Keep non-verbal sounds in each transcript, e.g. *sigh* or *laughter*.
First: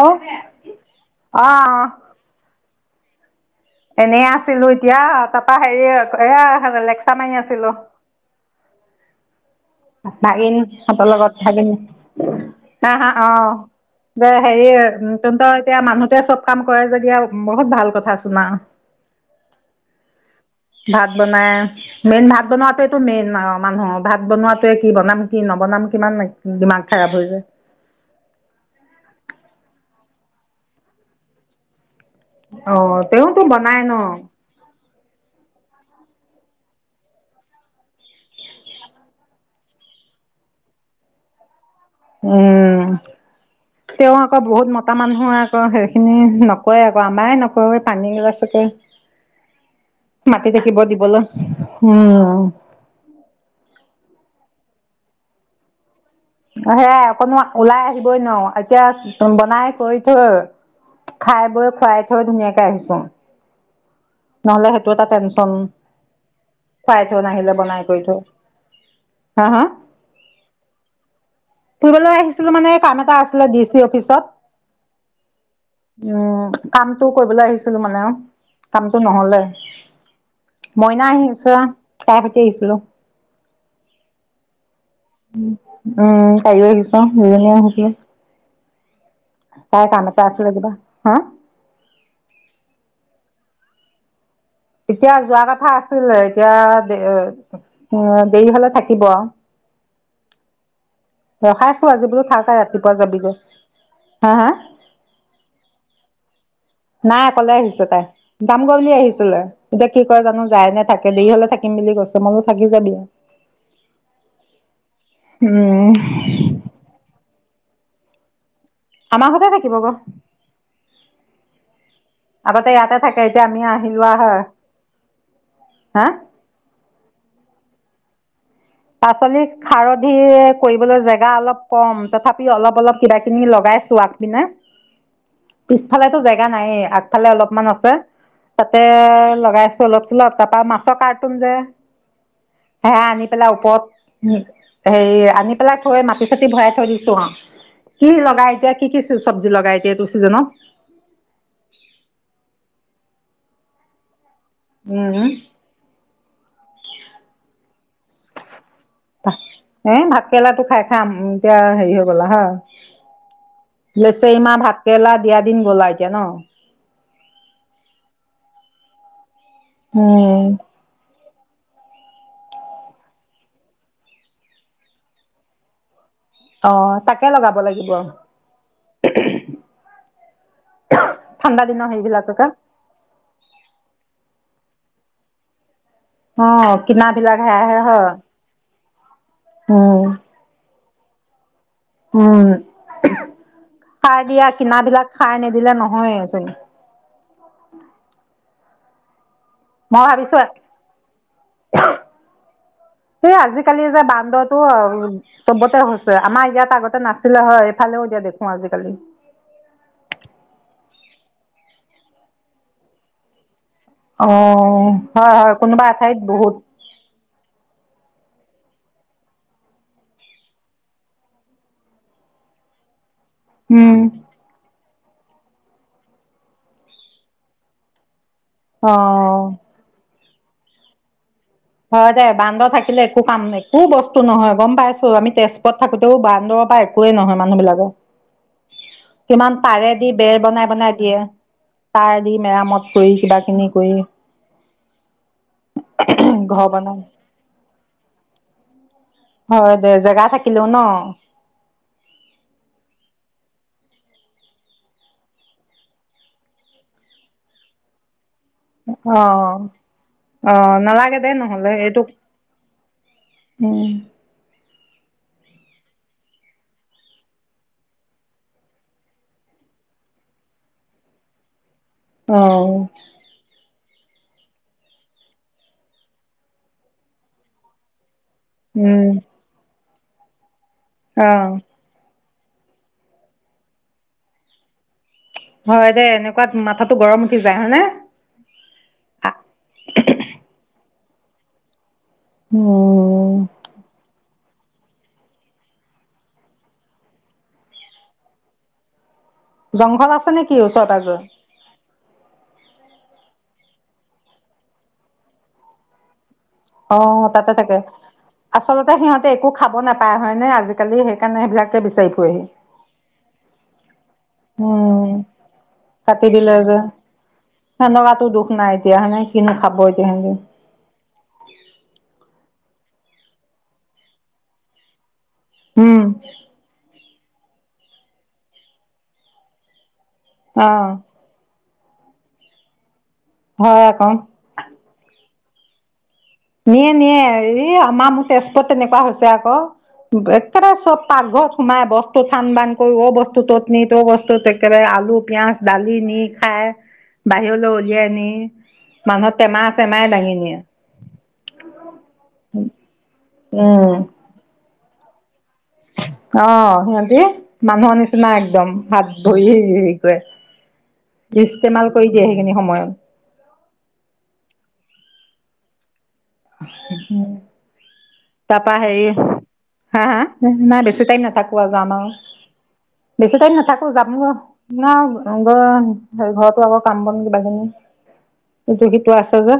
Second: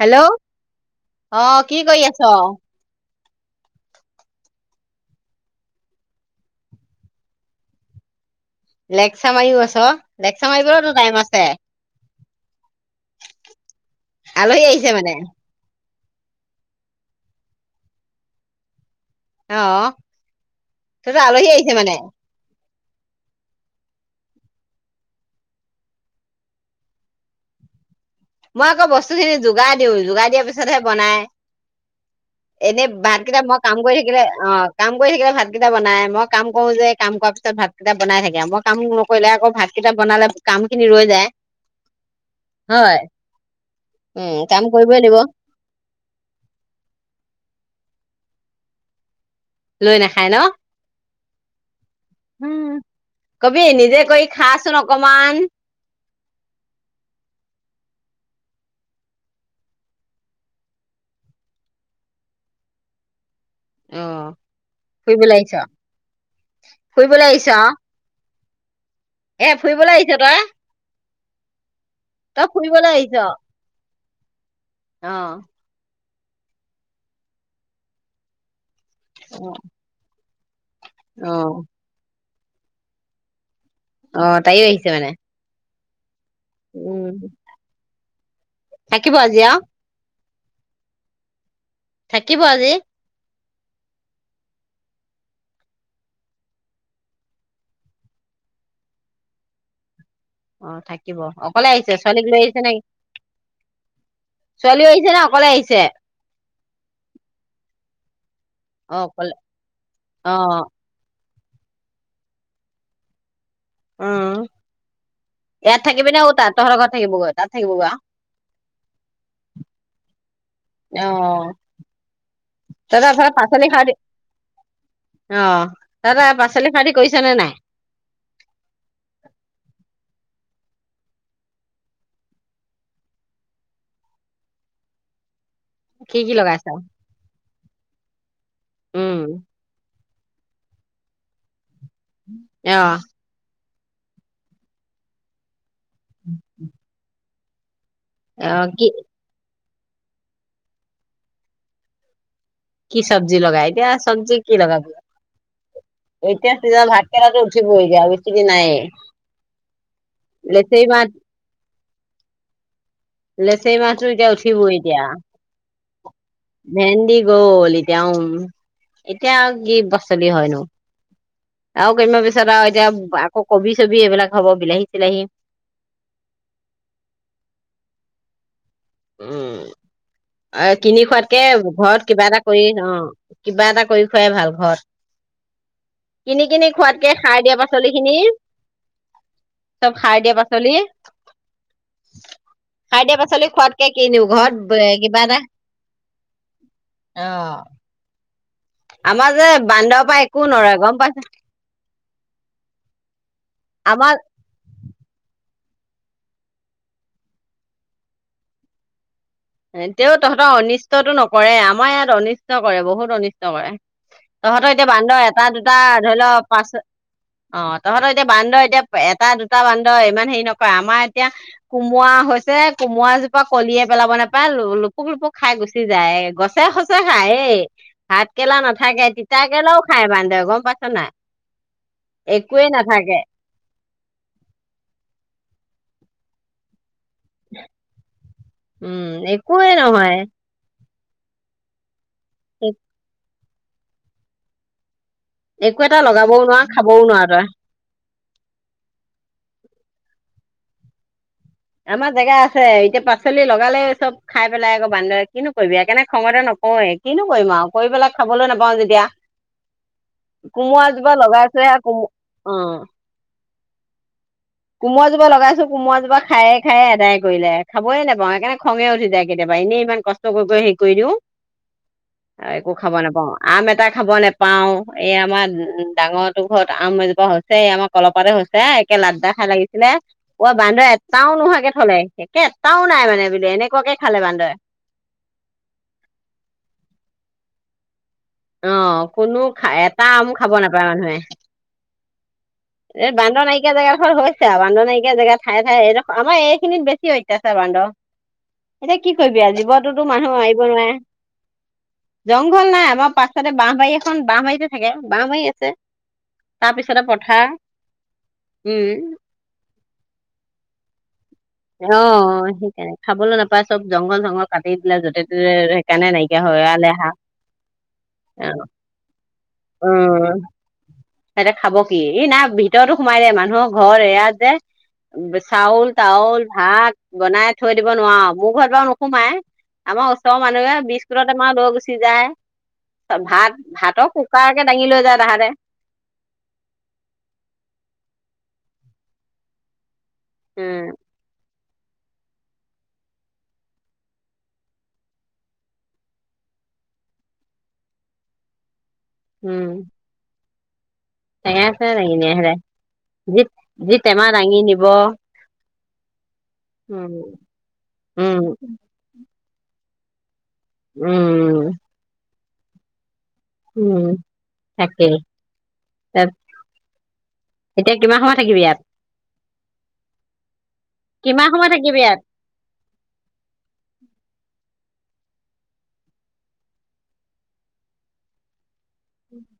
Hello অ অ 'কি কৰি আছ? এনেই আছিলো এতিয়া তাৰাপা হেৰি এয়া লেকচাৰ মাৰি আছিলো। লেকচাৰ মাৰিও আছ লেকচাৰ ভাগিন মাৰিবলৈতো হঁতৰ টাইম লগত আছে ভাগিন হা- হা অ' দে আলহী হেৰি আহিছে মানে তহতৰ এতিয়া মানুহ চব কাম কৰে যদি আও বহুত ভাল কথা চোন আও। অ ভাত তহতৰ আলহী বনাই আহিছে মানে মেইন ভাত বনাওতে মেইন মানুহ ভাত বনোৱাত কি বনাম কি নবনাম কিমান দিমাগ খাৰাপ হৈ যায়। মই আকৌ বস্তুখিনি যোগাৰ দিওঁ যোগাৰ দিয়াৰ পিছতহে বনাই। অ এনেই ভাত তেওঁতো কেইটা মই বনাই কাম ন কৰি থাকিলে অহ কাম কৰি থাকিলে ভাত ভাত কেইটা বনাই মই কাম কৰো যে কাম কৰা পিছত ভাত কেইটা বনাই থাকে মই কাম নকৰিলে আকৌ ভাত কেইটা বনালে কাম খিনি ৰৈ যায়। উম হয় তেওঁ উম আকৌ কাম বহুত মতা কৰিবই লাগিব মানুহৰ আকৌ সেইখিনি নকৰে আকৌ আমাৰে নকৰে। পানী নি লৈ নাখায় *unintelligible* ন মাতি থাকিব দিবলে। উম কবি নিজে কৰি খাচোন অকমান। সেয়াই অকণো ওলাই আহিবই নোৱাৰ এতিয়া বনাই কৰি থৈ খাই বৈ খুৱাই থৈ ধুনীয়াকে আহিছো। অ নহ'লে সেইটো এটা ফুৰিবলৈ টেনচন, আহিছ খুৱাই থৈ নাহিলে বনাই কৰি থওঁ এহ ফুৰিবলৈ আহিছ তই ফুৰিবলৈ তই আহিছিলো মানে কাম এটা আছিলে ডি চি অফিচ ক'ত অহ উম কামটো কৰিবলৈ আহিছিলো মানে অহ কামটো নহ'লে মইনা আহিছে অ', তাই দিছিলো অহ তায়ো আহি উম অহ তায়ো আহিছে উম। দুয়োজনীয়ে সৈতে থাকিব আজি অহ চাছু লাগিব হা থাকিব আজি এতিয়া যোৱা কথা আছিলে, এতিয়া দেই হল দেৰি হলে থাকিব অ থাকিব অকলে ৰখাইছো আহিছে আজি বোলো ছোৱালীক লৈ থাক তাই আহিছে নে ৰাতিপুৱা যাবিগৈ হা হা ছোৱালী আহিছে ন অকলে আহিছে? নাই অকলে আহিছে তাই। যাম গৈ বুলি অ', অকলে আহিছিলো এতিয়া কি কয় জানো অ', যায় নে থাকে দেৰি হ'লে থাকিম বুলি কৈছে, ময়ো থাকি যাবি উম ইয়াত উম থাকিবি ন অঔ তাত তহৰৰ ঘৰত থাকিব ঘৰত? তাত থাকিব বাও আমাৰ ঘৰতে থাকিব বাও অ আগতে ইয়াতে থাকে তাতেৰা এতিয়া আমি পাচলি খাৰ আহি দি লোৱা হয় অ হা তাতে পাচলি খাৰ দি কৈছে নে নাই? পাচলি-খাৰধি কৰিবলৈ জেগা অলপ কম। তথাপি অলপ, অলপ কিবা - কিবি লগাইছো আগ পিনে। কি পিছফালেেতো কি জেগা লগাইছ? নাইে আগফালে অলপমান আ বা তাতে উম, লগাইছো অলপ তাৰাপা মাছ কাৰ্টুন যে অ'। সেয়া আনি পেলাই ওপৰত, হেৰি আনি পেলাই থৈ মাটি চাটি ভৰাই থৈ দিছোং আ কি অ', লগাইছে? কি কি-কি চব্জি লগাইছে? এইটো চিজন কি চব্জি লগাই এতিয়া চব্জি কি লগাব, এতিয়া তিয়, ভাতকেৰেলা উঠিবই। তিয় বেছিকে নাইয়ে। এ ভাত কেৰেলাটো লেচেৰি মাহ খাই-খাই এতিয়া হেৰি হৈ গ'ল আ হা। লেচৰি মাহটো এতিয়া লেচেৰি মাহ ভাত উঠিবই কেৰেলা দিয়া দিন গ'লা এতিয়া এতিয়া। ন ভেন্দি গ'ল, এতিয়া, উমম। এতিয়া আৰু কি পাচলি উম হয়নো? আৰু কেইমান পিছত আৰু এতিয়া আকৌ কবি-চবি এইবিলাক হব বিলাহী-চিলাহী অ, তাকে লগাব লাগিব। উম। অ', কিনি খোৱাতকে ঠাণ্ডা দিনৰ ঘৰত কিবা এটা হেৰিবিলাককে কৰি অ', কিবা এটা কৰি খুৱাই ভাল ঘৰত। অ কিনি-কিনি খোৱাতকে কিনাবিলাক সাৰ দিয়া সেয়াহে পাচলি হয় খিনি চব উম সাৰ দিয়া পাচলি। উম সাৰ দিয়া পাচলি খোৱাতকে সাৰ কিনও দিয়া কিনাবিলাক ঘৰত সাৰ এটা নিদিলা নহয়ে চোন। অ আমাৰ যে মই বান্দৰৰ পৰা একো ভাবিছো। নৰয় গম পাইছা এই আজিকালি যে আমাৰ বান্দৰটো চবতে হৈছে আমাৰ ইয়াত আগতে নাছিলে হয় এইফালেও দিয়া দেখো আজিকালি। তেওঁ তহঁতৰ অনিষ্টটতো নকৰে আমাৰ ইয়াত অনিষ্ট কৰে, বহুত অনিষ্ট কৰে। তহঁতৰ এতিয়া বান্দৰ এটা হয় দুটা কোনোবা ধৰি এঠাইত লও বহুত পাচ অ', তহঁতৰ এতিয়া বান্দৰ এতিয়া, এটা দুটা বান্দৰ ইমান হেৰি নকৰে। আমাৰ এতিয়া কোমোৱা হৈছে। কোমলোৱা জো প কলিয়ে পেলাবানে লুপুক-লুপুক খাই গুচি যায়, গছে-সচ খাই। এই ভাত একেলা অ নাথাকে তিতাকৰেলাও খায় বান্দেক গম পাইছ নাই। হয় দে বান্দ একোৱেই থাকিলে নাথাকে একো কাম নাই। বস্তু নহয় গম পাইছো আমি তেজপুৰত থাকোঁতে বান্দ পৰাই একোৱেই নহয় মানুহ বিলাকে উম কিমান একোৱেই পাৰে দি নহয় বেৰ বনাই বনাই সিয়য়া তাৰ দি মেৰামত কৰি কিবা ইক একো এটা লগাবও নোৱাৰা। খাবও নোৱাৰা তয় হয় দে জেগা থাকিলো ন। আমাৰ জেগা আছে এতিয়া পাচলি লগালে চব খাই পেলাই আকৌ বান্দে কিনো কৰিবি এককাৰনেে খঙতে নকওঁৱে কিনো কৰিম আৰু কৰি পেলাই। খাবলৈ নাপাওঁ অ যেতিয়া অ কোমোৰা এজোপা নালাগে দে নহ'লে লগাইছহে কোমো অ উম কোমোৰাজোপা লগাইছো কোমোৰাজোপা খায়ে খায়ে কোমোৰা জুপা লগাইছো কোমোৰা জুপা খাই খাই আদায় কৰিলে খাবয়ে নাপাওঁ সেইকাৰণে খঙে উঠি যায় কেতিয়াবা এনেই ইমান কষ্ট কৰি কৰি হেৰি কৰি দিওঁ অ একো খাব নাপাওঁ আম এটাক খাব নেপাওঁ এই আমাৰ ডাঙৰো ঘৰত আম এজোপা হৈছে এই আমাৰ কলপ থপাটো হৈছে একে উম লাড্ডা লাগিছিনে অ বান্দৰ অ এটাও নোহোৱাকে থলে। একে এটাও নাই মানে বোলে এনেকুৱাকে খালে বান্দৰে হয় দে এনেকুৱাত মাথাাতো গৰম উঠি যায় হয় নে, অ থনেক উম। বান্দৰ নাইকিয়া জেগা দখত হয়। বান্দ নাইকিয়া জেগা ঠাই য়ে ঠাইয়ে এইডখ আমাৰ এই খিনিত বেছি হত্যাছাৰ বান্দ এ কি কৰিবি জীৱনোতো জংঘল আছে মানুহ নেকি মাৰিব ওচৰ নোৱাৰে। পাজৰে? জংঘল নাই আমাৰ পাছতে বাঁহবাৰী এখন বাহহবাৰীতে থাকে বাঁহবাৰী আছে। অ তাৰপিছতে তাতে পথাৰ। আচলতে উম সিহঁতে একো খাব নাপায় হয় নে আজিকালি। কালি শেষ আহ সেইকাৰণে খাবলৈ নাপায় চব জংঘল চংঘল কাটি দিলে উম য'তে ততে সেইকাৰণে কাটি নাইকিয়া দিলে হৈৰা যে লেহা অহ কিন খাবাব এতিয়া হেতি হেতে খাব কি ই নাই ভিতৰতো সোমাই দে মানুহৰ ঘৰ এ ইয়াত যে চাউল, উম তাউল, ভাত বনাই থৈ দিব নোৱাৰো মোৰ ঘৰত বাৰু নোসোমাই। আমাৰ ওচৰ অ মানহে বিছকুত তেমালৈ গৈছে চিজাইয় ভাত হয় ভাতৰ আকৌ। কুকাৰ কে দাঙি লৈ যায় তাহাঁতে। নিয়ে নিয়ে হৰি আমাৰ মোৰ তেজপুৰ তেনেকুৱা হৈছে ক একেবাৰে উম চব পাগঘৰত সোমাই বস্তু চান বান কৰি অ বস্তু তত নি ত' বস্তুত একেবাৰে আলু পিয়াঁজ দালি নি খাই বাহিৰলৈ উলিয়াই নি মানুহৰ টেমা চেমাই দাঙি নিয়ে। টেমা চেমাই দাঙিনিয়ে সদায় যি উম। টেমা দাঙি বা অ সিহঁতি মানুহৰ নিচিনা উম একদম ভাত ব সে *inaudible* উম ইষ্ট্তেমাল কৰি দিয়া হি সেইখিনি সময়ত উম তাকেই তাত এতিয়া কিমান সময় তাৰ থাকিবি পা ইয়াত হেৰি হা হা বেছি টাইম কিমান নাথাকো সময় আৰু যাম থাকিবি আৰু ইয়াত বেছি টাইম নাথাকো যাম ন। ন হ ঘৰতো আকৌ কাম বন কিবা খিনি ইটো সিটো আছে যে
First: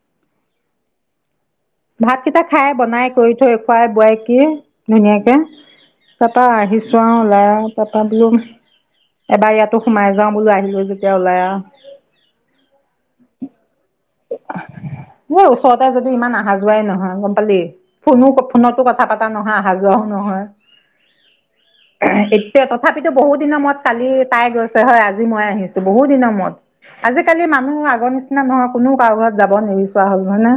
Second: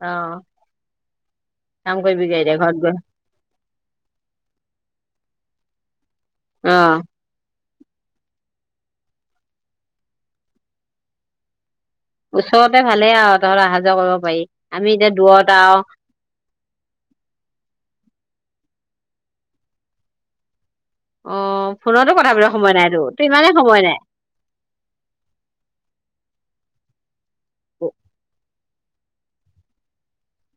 অ ' ভাতকেইটা খাই বনাই কৰি থৈ খুৱাই বোৱাই একে ধুনীয়াকে তাপা অ আহিছো আৰু ওলাই তাপা বলো এবাৰ ইয়াতো সোমাই যাও বোলো আহিলো যেতিয়া ওলাই আওঁ। ওচৰতে ভালে আৰু তহত অহা যোৱা কৰিব পাৰি আমি এতিয়া মোৰ দূৰত আৰু ওচৰতে যদিও ইমান অহা যোৱাই নহয় গম পালি ফোনো বৰকে ফোনতো কথা পতা নহয় অহা যোৱাও নহয়। অ ফোনতো কথা পাতিব এতিয়া সময় নাই তোৰ তথাপিতো তোৰ বহু ইমানেই দিনৰ মূৰত সময় নাই কালি তাই গৈছে হয়, আজি মই আহিছো বহুত দিনৰ মূৰত আজি আজি কালি আগৰ নিচিনা নহওক কোনো কাৰো ঘৰত যাব নিবিচৰা হ'ল নহয়।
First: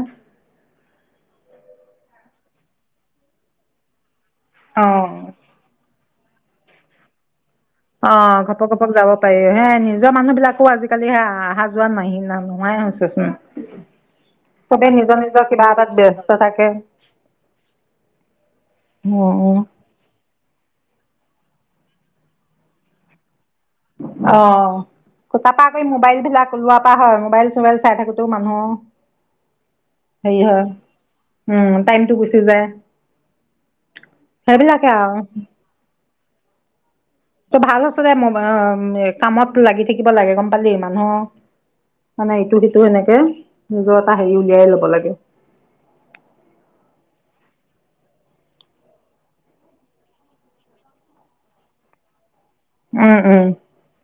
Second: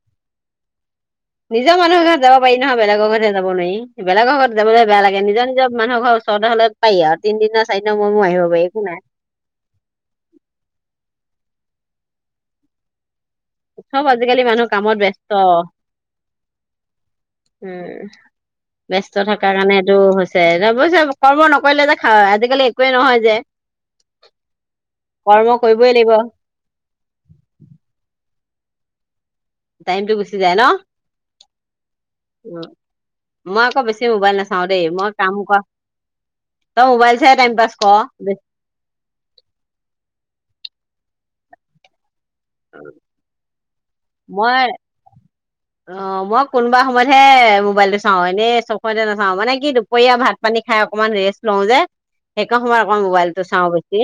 নিজৰ মানুহৰ ঘৰত যাব পাৰি নহয়, বেলেগৰ ঘৰত যাব নোৱাৰি বেলেগৰ ঘৰত যাবলৈ বেয়া লাগে অ'। নিজৰ- নিজৰ মানুহৰ ঘৰত তেনে হ'লে পাৰি আৰু তিনদিনা অ ঘপক- ঘপক যাব পাৰি হে নিজৰ মানুহ বিলাকো আজিকালি হে- অহা যোৱা নোহোৱাই হৈছে ন '? চব আজিকালি মানুহ কামত ব্যস্ত কিবা এটাত ব্যস্ত থাকে। উ ব্যস্ত থকাৰ অ'। কাৰণটো হৈছে একদম অৱশ্যে কৰ্ম নকৰিলে যে আজিকালি একোৱেই নহয় যে। অ' কৰ্ম তাপা আকৌ কৰিবই লাগিব মোবাইল বিলাক ওলোৱা পৰা হয় মোবাইল চোবাইল চাই থাকোতেও মা অহ, টাইমটো গুচি যায় ন উম, টাইমটো গুচি যায় 'মই আকৌ বেছি মোবাইল নাচাওঁ দেই সেইবিলাকে মই আৰু। কাম কৰা ত মোবাইল চাই টাইম ত পাছ ভাল আচ কৰ দে অ কামত লাগি থাকিব লাগে গম পালি মানুহ মানে ইটো সিটো সেনেকে নিজৰ এটা হেৰি উলিয়াই মই লব লাগে। অ মই কোনোবা সময়তহে মোবাইলটো চাওঁ হয় নে চখৰতে নাচাওঁ মানে কি দুপৰীয়া ভাত পানী খাই অকমান ৰেষ্ট লওঁ যে। সেই কন সময় আকৌ উম, মোবাইলটো উম, চাওঁ বেছি।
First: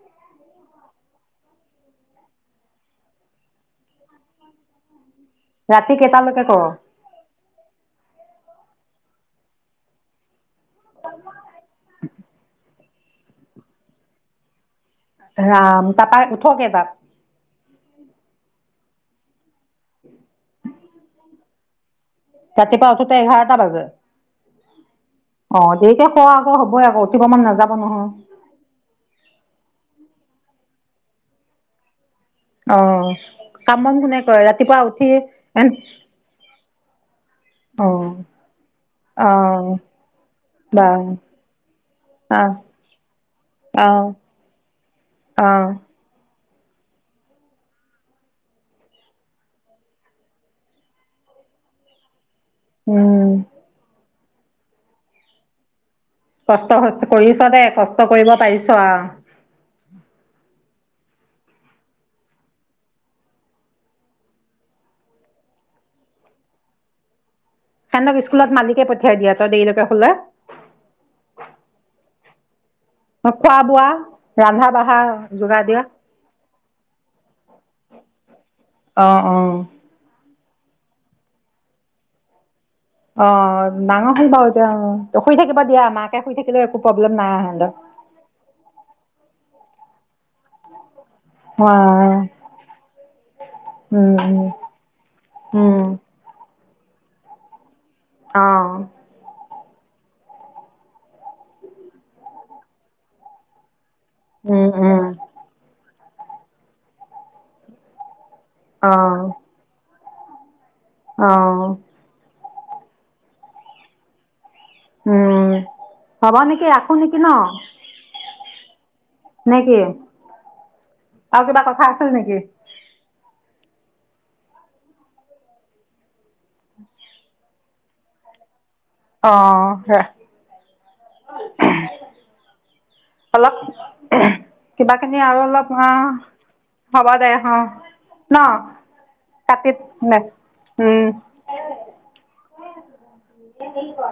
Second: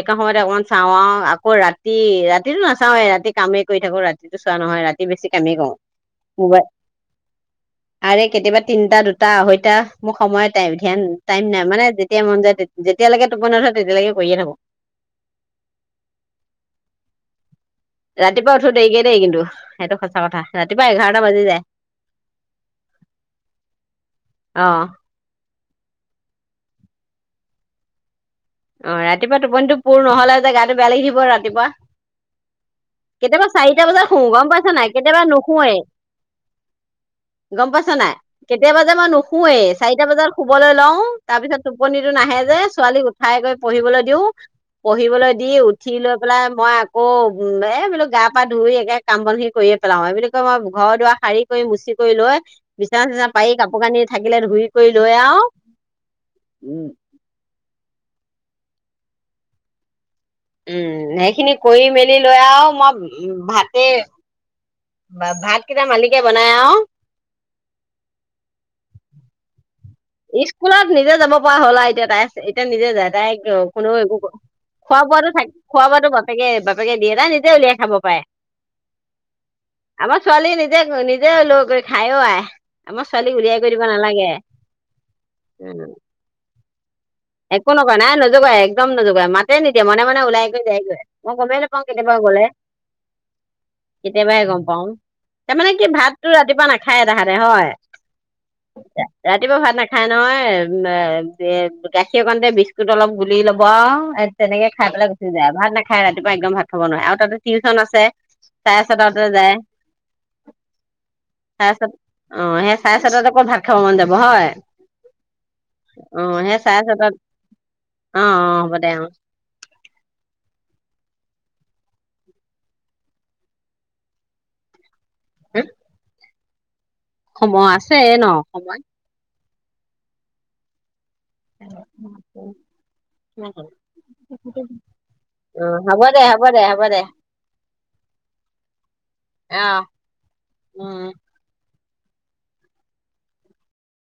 এককা সময়তে অকমান চাওঁ আৰু আকৌ ৰাতি-ৰাতি, ৰাতিটো নাচাওেই ৰাতি কামেই কৰি থাকো ৰাতিটো চোৱা নহয় ৰাতি বেছি কামেই কৰো ৰাতি কেইটালৈকে মোবাই কৰ? আৰে কেতিয়াবা তিনটা দুটা আঢ়ৈটা মোৰ সময়ত টাইম ধ্যান টাইম নাই মানে যেতিয়া মন যায়। যেতিয়ালৈকে টোপই নথয় তেতিয়ালৈকে কৰিয়ে থাকো। ৰাম, তাপায় উঠকেই তাত? ৰাতিপুৱা উঠো দেৰিকে দেই কিন্তু সেইটো সঁচা কথা ৰাতিপুৱা এঘাৰটা বাজি যায়। ৰাতিপুৱাতে এঘাৰটা বাজে। অ', দেৰিকৈ শুৱা আকৌ হ'বই আকৌ উঠিব মান নাযাব নহয়। অ', ৰাতিপুৱা টোপনিটো পুৰ নহলে যে গাটো বেযায় লাগি থাকিব ৰাতিপুৱা। অ কেতিয়াবা কাম চাৰিটা বন বজাত শু কোনে কৰে গম পাইছা ৰাতিপুৱা নাই উঠি কেতিয়াবা এন নুশোৱেই, গম অ পাইছা নে নাই, কেতিয়াবা নুশুৱেই অ চাৰিটা বজাত শুবলৈ বা লও তাৰ পিছত টোপনিটো নাহে আহ যে ছোৱালী গৈ পঢ়িবলৈ আহ দিও পঢ়িবলৈ দি আহ উঠি লৈ পেলাই মই আকৌ উম এই বোলো গা, পা' ধুই একে কাম বনি কৰিয়ে পেলাও এই বুলি কয় মই ঘৰ দুৱাৰ শাৰী কৰি মুচি কৰি লৈ বিচা চিচা উম পাৰি কাপোৰ কানি থাকিলে ধুই কৰি লৈ আ', কষ্ট কৰিছ দেই কষ্ট কৰিব পাৰিছ অ', উম সেইখিনি কৰি মেলি লৈ আৰু মই উ ভাতে বা ভাত কেইটা মালিকে বনাই অ', সেনতক ক্কুলত মালিকে *unintelligible* পঠিয়াই দিয়া তই দেৰিলৈকে শুলে স্কুলত নিজে যাব পৰা হ'ল আৰু এতিয়া তাই। এয়া নিজে যায় তাই খোৱা বোৱা কোনো একো ৰন্ধা বঢ়া খোৱা বোৱো থাক যোগাৰ দিয়া খোৱা বোৱাাতো বাপেকে বাপে দিয়ে না *unintelligible* উলিয়াই খাব পাৰে, অ অ আমাৰ ছোৱালী নিজে নিজেও লৈ গৈ খায়ও আই। আমাৰ অ ছোৱালীক উলিয়াই কৰি দিব ডাঙৰ নালাগে হল বাৰু এতিয়াও শুই থাকিব দিয়ে মাকে শুই থাকি *unintelligible* একো নকয় নাই নোজোকায় একদম নোজোকায়। মাত মাতে নিদিয়া মনে মনে ওলাই গৈ যাইগৈ। মই গমেই অ নাপাওঁ কেতিয়াবা গলে, উম কেতিয়াবাই গম পাও। উম তাৰমানে উম কি ভাতটো ৰাতিপুৱা না *inaudible* খাই তাহাতে হয়। অ ৰাতিপুৱা ভাত নাখায় নহয় *inaudible* গাখীৰকণতে বিস্কুট অলপ গুলি লব আৰু এ উম তেনেকে খাই উম পেলাই গুচি যায় ভাত নেখায়। খাই ৰাতিপুৱা একদম ভাত খাব নোৱাৰে আৰু তাতে টিউচন আছে। চাৰে অ ছটা বজাতে যায়। অ অ অ সেই চাৰে ছতাতে আক ক'ত ভাত খাব মন যাব। হয় উম, অ হব সেই নেকি ৰা *inaudible* চাৰে ৰাখো ছটাত নেকি ন অ অ হ'ব দে অ নে কি? আৰু কিবা কথা আছিল নেকি? হম অ অ আছে ন সময় অ হে অ অলপ *inaudible* কিবাখিনি আৰু অলপ অ হ'ব দে হ'ব দে হব দে অ ন কাটি দে উম। নে কি ক